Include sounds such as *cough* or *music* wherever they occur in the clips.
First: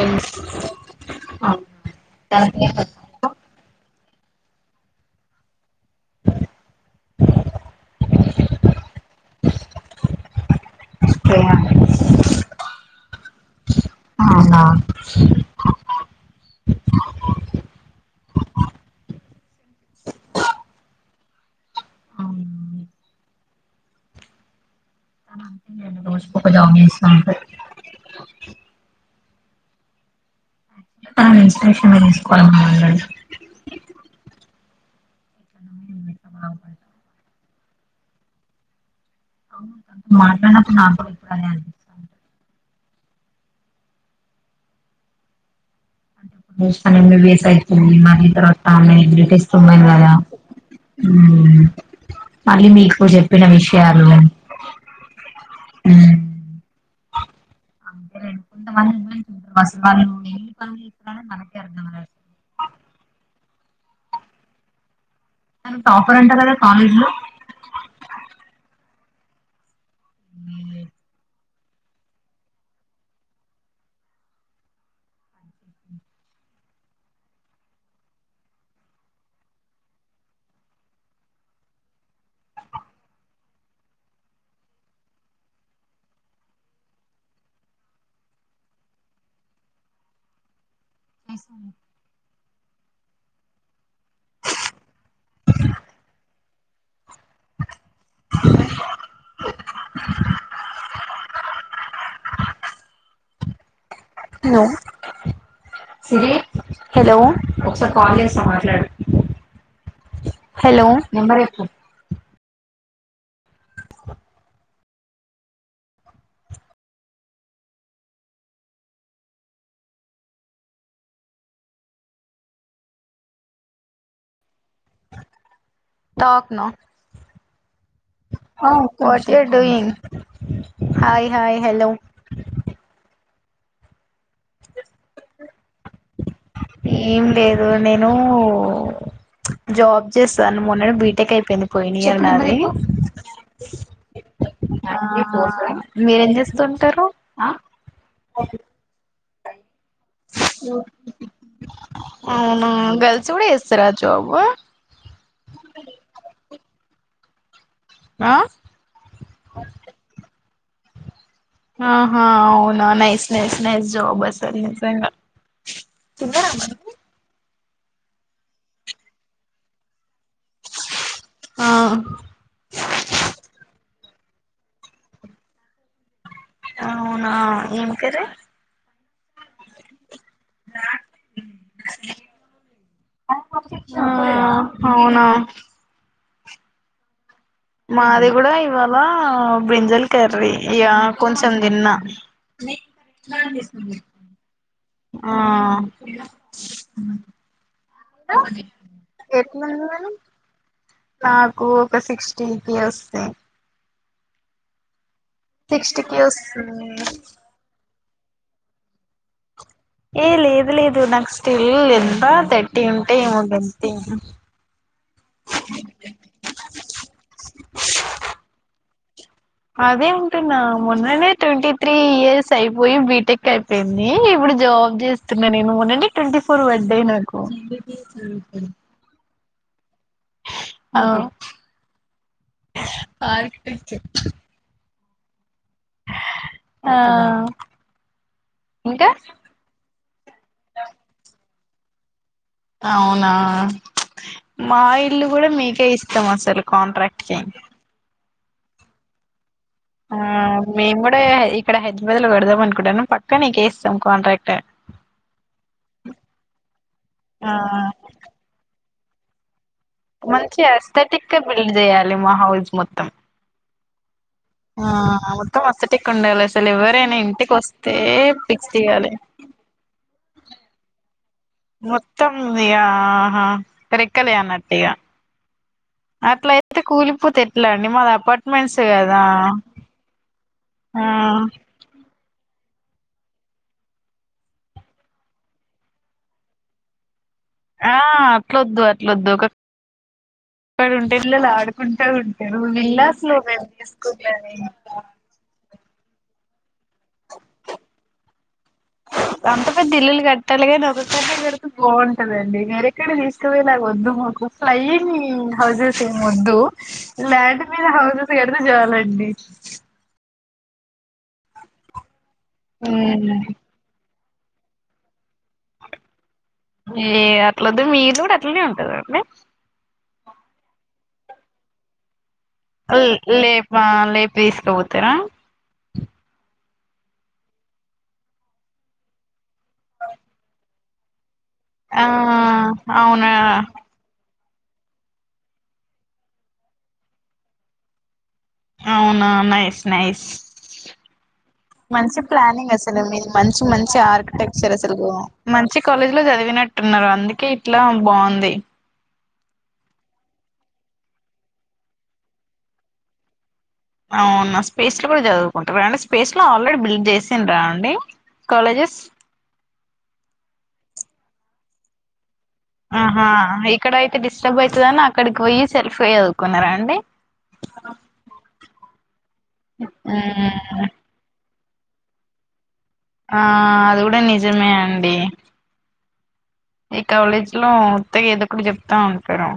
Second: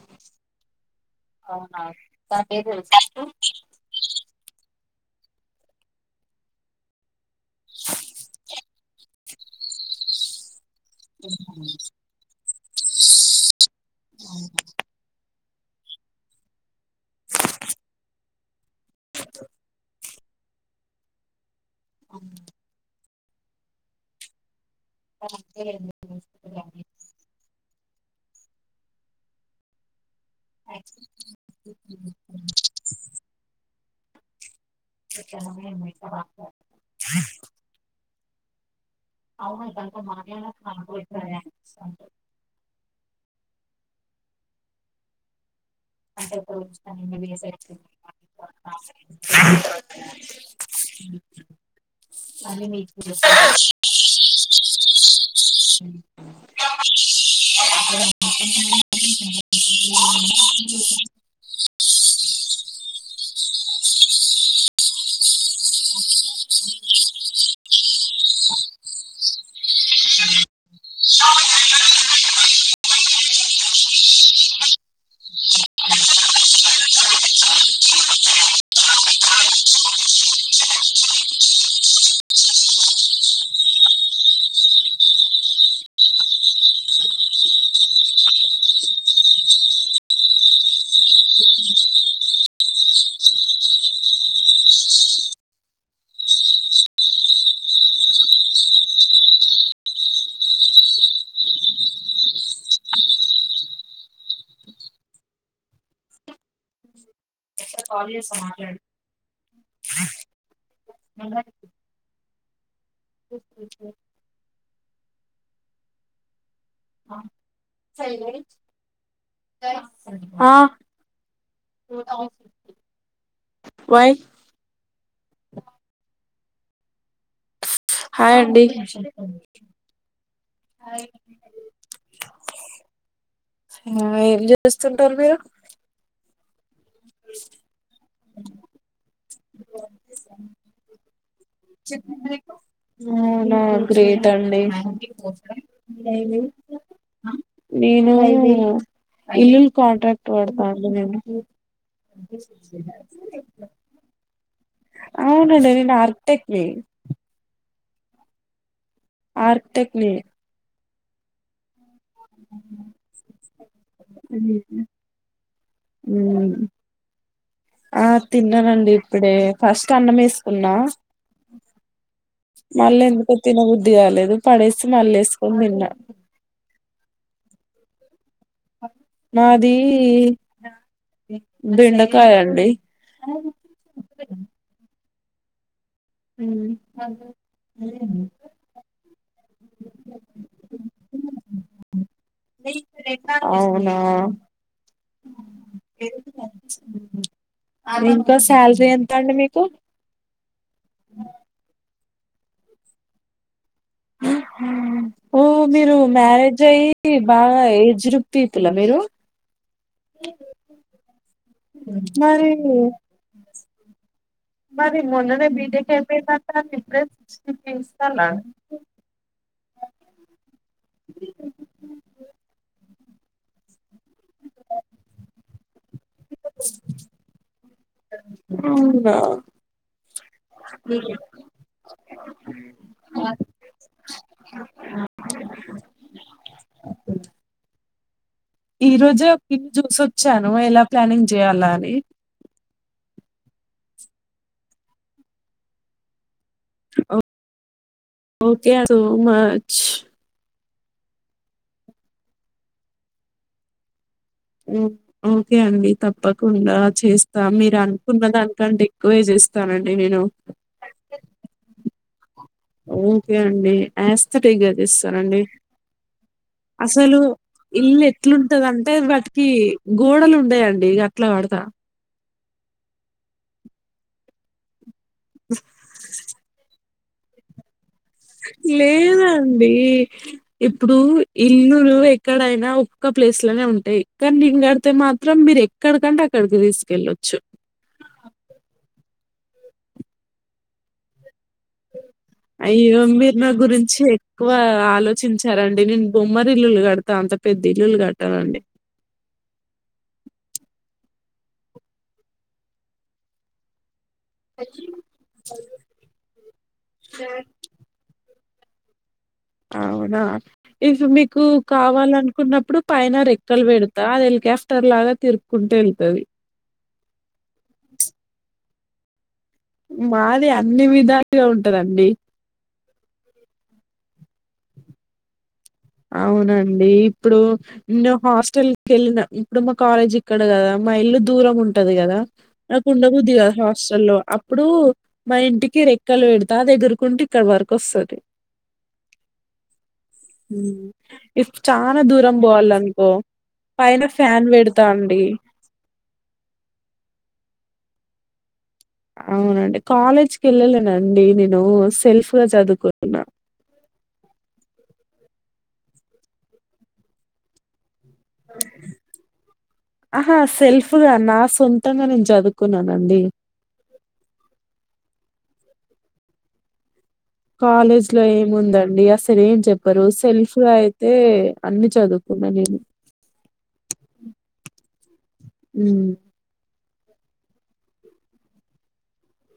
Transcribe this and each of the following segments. అవునా విన్నా అవునా కరెక్ట్ గా అయ్యింది రోజ్ కొక జాము ఇస్తాంటే ఆ ఇన్స్పిరేషన్ తీసుకోలని అన్నడు ఓ మై గాడ్ మాట్లానప్పుడు నాతో పదాడికిస్తాం మూస్కొని ఎం బి బి ఎస్ అయితుంది మళ్ళీ తర్వాత ఆమె బ్రిటిస్ట్ ఉమెన్ గదా హ్మ్ మళ్ళీ మీకు జొప్పిన విషయాలు మ్మ్ మ్మ్ కొంత మంది ఏమనుకుంటారు అసలు వాళ్ళు ఎన్ని పనులు చేత్తన్రో మనకే అర్థంకాదు ఆమె టాపర్ అంట కదా కాలేజ్ లో అయిసా హలో హలో ఒకసారి కాల్ చేస్తా మాట్లాడు హలో ఆ వై టాక్న హాయ్ అండి what you are doing hi hi hello ఆ ఏం చేస్తుంటరు మీరు ఏం లేదు నేను జాబ్ చేస్తాను మొన్ననే బీటెక్ అయి అవునా గ్రేట్ అండి మీరేం చేస్తుంటారు నేను ఐ ఇల్ కాంటాక్ట్ పెడతాండి మేము అవునా గర్ల్స్ కూడా చేస్తారా జాబ్ అవునుండి నేను అర్క్టెక్నీ ఆ ఆర్కిటెక్ని ఆ హా అవునా నైస్ నైస్ నైస్ జాబ్ అసలు నిజంగా మ్మ్ ఆ తిన్నానండి ఇప్పుడే ఫస్ట్ అన్నం ఏస్ కున్నా ఆ మల్లెందుకో తినబుద్ దిగలేదు పడేసి మళ్ళి వేసుకొని దిన్నా అవునా ఏం కర్రీ మాది బెండకాయ అండి నా హ్మ్ మాది గూడా ఇవాళ బ్రింజల్ కర్రీ ఈయ కొంచెం దిన్నా అవునా ఆ ఇంకో సాలరీ ఎంత అండి మీకు ఎట్లుంది మరి నాకు ఒక సిక్టీ కే వస్తాయ్ హ్మ్ హు ఓ మీరు సిక్స్టీకి మ్యారేజ్ వస్తుంది అయి బాగా ఏజ్రూ తీతుల మీరు ఏ లేదు లేదు నాకు స్టిల్ ఎంత మరి థర్టీ ఉంటే ఏమో గంతే మరి మొన్ననే బీటెక్ అయిపోయింది అంటాంది బ్రెస్ *inaudible* ఇస్తానా అదే అంటున్న మొన్ననే ట్వంటీ త్రీ ఇయర్స్ అయిపోయి బీ టికెట్ ఏంది ఇప్పుడు జాబ్ చేస్తున్నా నేను మొన్ననే ట్వంటీ ఫోర్ పడై నాకు అవునా ఆ ఆ ఈ ఇంకా రోజే *inaudible* చూసోచాను ఎలా ప్లానింగ్ చేయాల *unintelligible* అవునా మా ఇల్లు గూడా మీకే ఇస్తాం అసలు కాంట్రాక్ట్ కే ఓకే అసలు *unintelligible* మచ్ ఆ మేము గుడా ఇక్కడ హైదరాబద్ లో పెడదాం అనుకుంటానం పక్కనే కేస్ *unintelligible* ఓకే అండి తప్పకుండా చేస్తా ఆ మీరు అనుకున్న దానికంటె క్కువే చేస్ మంచి అస్థటిక్ గా బిల్డ్ చేయాలి మా హౌస్ మొత్తం ఓకే అండి డి యాస్ స్థాటిగ్గా ఆ చేస్తానండి మొత్తం అస్థెటిక్ ఉండాలి ఎవరైనా అసలు ఇంటికి వస్తే ఇల్లు పిక్స్ ఎట్లుంటదంటే తీయాలి వాటికి గోడలు ఉండయండి ఇక అట్లా కడతా త్తం ఇగ ఆహా రెక్కలే అన్నట్టు ఇగ అట్లెయితే కూలిపోతె ఎట్లా అండి మాది అపార్ట్మెంట్స్ కదా లేదండి ఇప్పుడు ఆ ఇల్లులు ఎ క్కడైనా ఒక్క ప్లేస్ లోనే ఉంటాయి కానీ నేను కడితే మాత్రం మీరు ఎక్కడికంటే అక్కడికి తీసుకెళ్ళొచ్చు ఆ అట్లొద్దు అట్లొద్దు ఒక *unintelligible* ఉంటే వెళ్ళలా అయ్యో మీరు నా గురించి ఎక్కువ తీసుకున్నది ఆలోచించారండి నేను బొమ్మరిల్లులు కడు అంత పెద్ద ఇళ్ళులు కట్టాలిగాని ఒక క్కడినే కడితే బావుంటదండి వేరెక్కడ తీసుకుపోయేలాగ వద్దు మాకు ఫ్లైయింగ్ హౌసెస్ ఏం వద్దు ల్యాండ్ మీద హౌజెస్ క్కడిదే చాలండి ఇసు మీ కు కావాలనుకున్నప్పుడు పైన రెక్కలు పెడతా అదెళ్ కాఫ్టర్ లాగా తిరు ఏ అట్లొద్దు మీరు కూడా అట్లనే ఉ కదాండి మాది అన్ని విధాలుగా ఉంటదండి లే లేప లేపస్కపోతర అవునండి ఇప్పుడు నువ్ హాస్టల్ కెళ్ళిన ఇప్పుడు మా కాలేజ్ ఇక్కడ కదా మా ఇల్లు దూరం ఉంటది ఆ కదా నాకుండ అవునా బుద్ది కాదు హాస్టల్లో అప్ ఇప్పుడు మా ఇంటికి రెక్కలు పెడతా అది ఎగురుకుంటూ ఇక్కడ వరకు వస్తది అవునా నైస్ నైస్ హ్మ్. ఇఫ్ చానా మంచి దూరం ప్లానింగ్ అసలు బోవాలనుకో మీది మంచి మంచి పైన ఫ్యాన్ ఆర్కిటెక్చర్ పెడతా అసలు అండి. మంచి కాలేజీ లో చదివినట్టున్నారు అందుకే ఇట్ ఇట్లా బాంది అవునండి కాలేజ్కి ఎళ్ళలేనండి నేను సెల్ఫ్ గా చదువుకుంటున్నా అవునా స్పేస్ లో కూడా చదువుకుంటారండి స్పేస్ లో ఆల్రెడీ బిల్డ్ చేసిండ్ర అండి కాలేజెస్ ఆహా సెల్ఫ్ ప్పుద నా సొంతంగా నేను చదువు ఆహా ఇక్కడయితే డిస్టర్బ్ అయితదని అక్కడికి పోయి సెల్ఫ్ చదువుకున్నారా అండి కాలేజ్ లో ఏముందండి అసలు ఏం చెప్పరు సెల్ఫ్ లో మ్మ్ అయితే అన్ని చదువుకున్నా నేను ఆ అది కూడా నిజమే అండి ఉమ్ ఈ కాలేజ్ లో ఉత్తగా ఏదో కూడా చెప్తా ఉంటరు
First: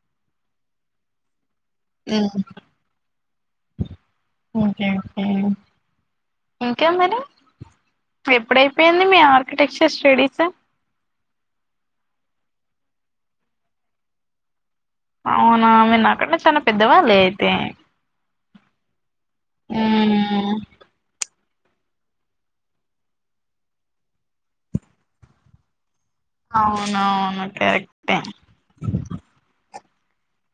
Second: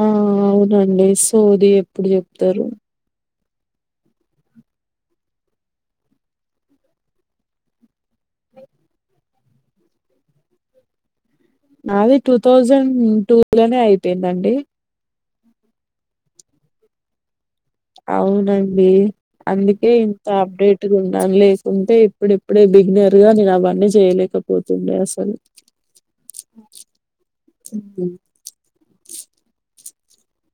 ఆ అవునండి ఎస్ సోది ఎప్పుడు చెప్తారు ఒకే ఒకే ఇంకా మరి ఎప్పుడైపోయింది మీ ఆర్కిటెక్చర్ స్టడీస్. నాది టూ థౌజండ్ టూ లోనే అయిపోయిందండి అవునా మీర్ నాకన్న చాలా పెద్దవాళ్ళు అయితే అవునండి అందుకే ఇంత మ్మ్ అప్డేట్గా ఉన్నాను లేసి ఉంటే ఇప్పుడిప్పుడే బిగినర్గా నేను అవన్నీ చేయలేకపోతుండే అసలు అవున అవును హ్మ్. కరెక్టే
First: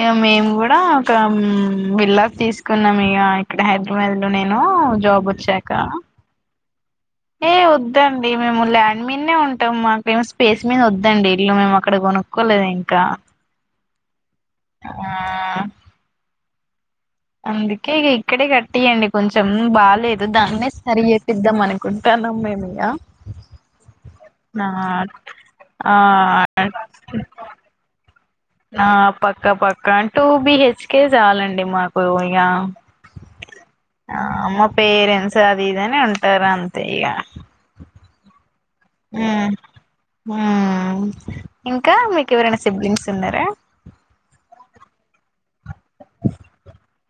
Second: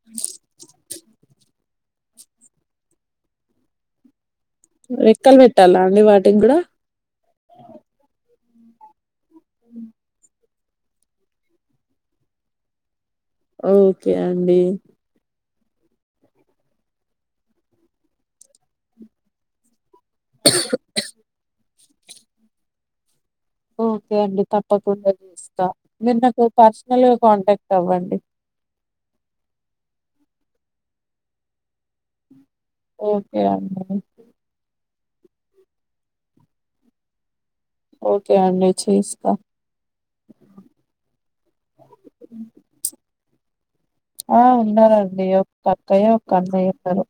యేం మేము అక్కడ మ్మ్. విల్లాస్ తీసుకున్నాం ఇగ ఇక్కడ హైదరాబాద్ లో నేను జాబ్ లెక్కలు వచ్చాక పెట్టాలా అండి వాటికి కూడా ఏ వద్దు అండి మేము ల్యాం మిన్నే ఉంటాం మాకేం స్ పేస్ మీద వద్దండి ఇల్లు మేము అక్కడ గొనుక్కోలేదు ఇంకా ఓకే అండి ఆ అందుకే ఇగ ఇక్కడే కట్టీయండి కొంచెం బాల్ లేదు దాన్నే సరి జేపిద్దాం మన కుంటాన్నాం మేమియా ఓకే అండి తప్పకుండా జూస్తా ఆ మీరు నాకు పర్సనల్ గా కాంటాక్ట్ అవ్వండి ఆ పక్క పక్క టూ బిహెచ్కే చాలండి మాకు ఇగ ఓకే అండి ఆ మా పేరెంట్స్ అది ఇదని ఉంటారు అంతే ఇగ ఓకే అండి చేస్తా. హ్మ్ హ్మ్ ఇంకా మీకు ఎవరైనా సిబ్లింగ్స్ ఉన్నారా ఆ ఉన్నారండి ఒక అక్కయ్య ఒక అన్నయ్య ఉన్నారు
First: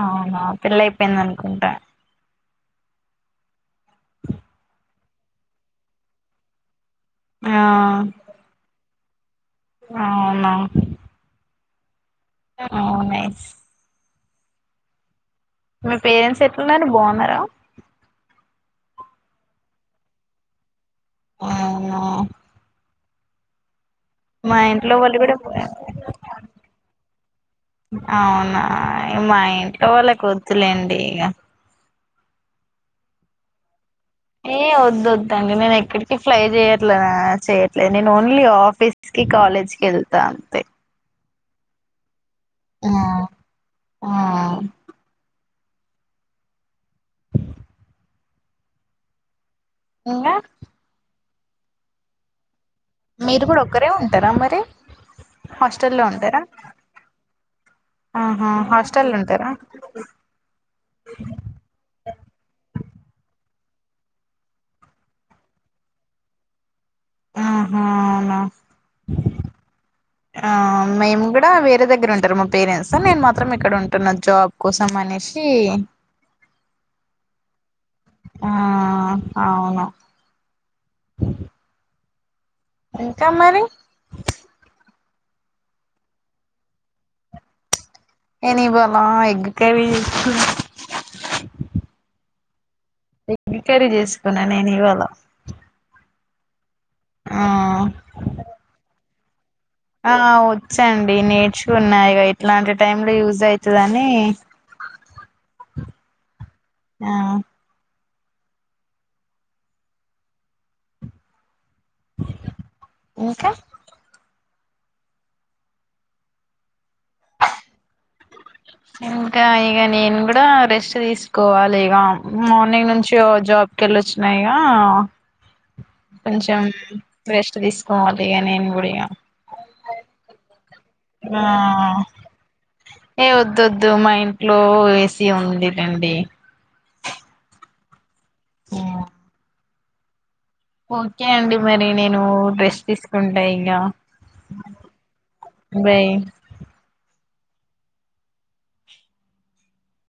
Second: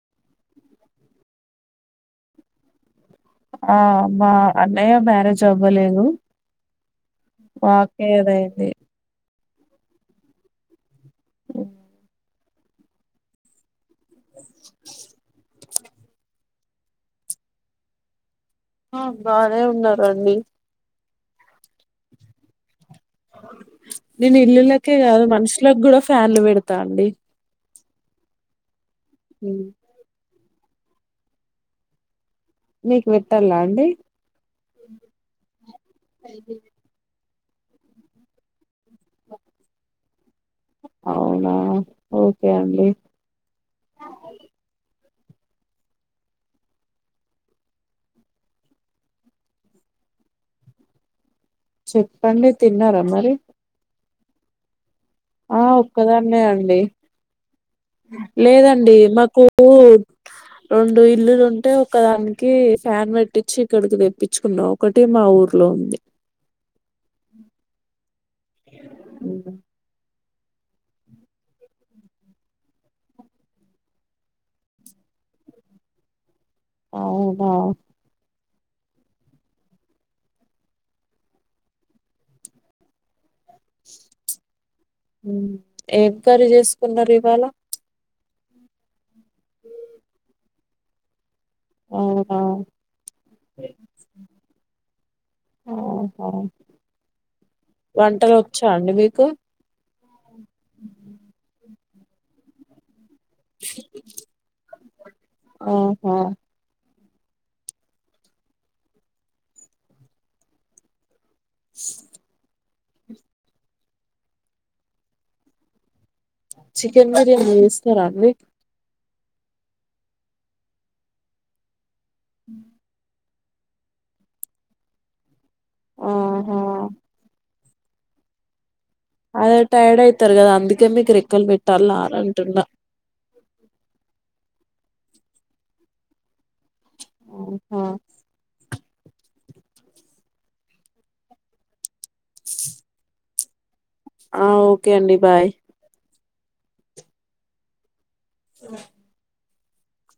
అవునా పెళ్లయిపోయింది అనుకుంటా ఆ మా అన్నయ్య బా నే చవ్వలేదు ఆ వాకే ఏదైది అవునా హ్మ్. అవునే మీ పేరెంట్స్ ఎట్లున్నరు బాన్నారా ఆ బానే ఉన్నారండీ అవునా నేను మా ఇల్లులకే ఇంట్లో వాళ్ళు గాదు కూడా మనుషులగ్గూడా ఫ్యాన్లు బెడతా అండి అవునా మా హ్మ్. ఇంట్లో వాళ్ళ కొద్ తు లేండి ఇగా మీకి వెట్టల్లా అండి ఏ వద్దు వొద్దండి నేను ఎక్కడికి ఫ్లై చెయ్యట్లేనా చేయ్యట్లే నేను ఓన్లీ ఆఫీస్ కి కాలేజ్ కి ఎళ్తా తె అవునా ఓకే అండి ఆ ఇంగా చెప్పండి తిన్నారా మరి? మీరు కూడా ఒక్కరేం టరామరి ఆ ఒక్కదాన్నే అండి ఆహా లేదండి హాస్టల్ మాకు ఉంటారా రెండు ఇల్లులు ఉంటే ఒకదానికి ఫ్యాన్ పెట్టిచ్చి. ఇక్కడికి తెప్పించుకున్నా ఒకటే మా ఊర్లో ఉంది ఆహా అవునా హ్మ్. ఆ మేము కూడా వేరే దగ్గర ఉంటారు మా పేరెంట్స్ నేను మాత్రం ఇక్కడ ఉంటున్నా జాబ్ కోసం అనేసి. అవునా ఆ అవునా ఇంకా మరి హ్మ్ ఏం క్రరీ చేసుకున్నారు ఇవాళ నేను ఇవాల ఎగ్ కర్రీ చేసుకున్నాం అవునా ఎగ్ కర్రీ చేసుకున్నా నేను ఇవాళ ఆహ్ ఆ వంటలు వచ్చాండి మీకు కొ ఆ వచ్చండి నేర్చు ఉన్నాయి గా ఇట్లాంటి టైం యుజ్ అయితదని హా ఆ ఇంకా చికెన్ బిర్యానీ జేస్తారా అండి ఇంకా ఇగ నేను గూడా రెస్ట్ దీసుకోవాలి ఇగ మార్నింగ్ నుంచి టియో జాబ్ కెళ్ళొచ్చినా ఇగా కొంచెం ఆహా రెస్ట్ దీసుకోవాలి ఇగ నేను గూడా ఇగ అదే టైడ్ అయితారు గదా అంద ఏ వొద్దోద్దు మా ఇన్ ట్లో ఏసీ ఉందిలెండి హ్మ్ హు హ్మ్ ఓకే అండి మరి నేను డ్రెస్ తీసుకున్ డై గా ఆ ఓకే అండి బాయ్ బాయ్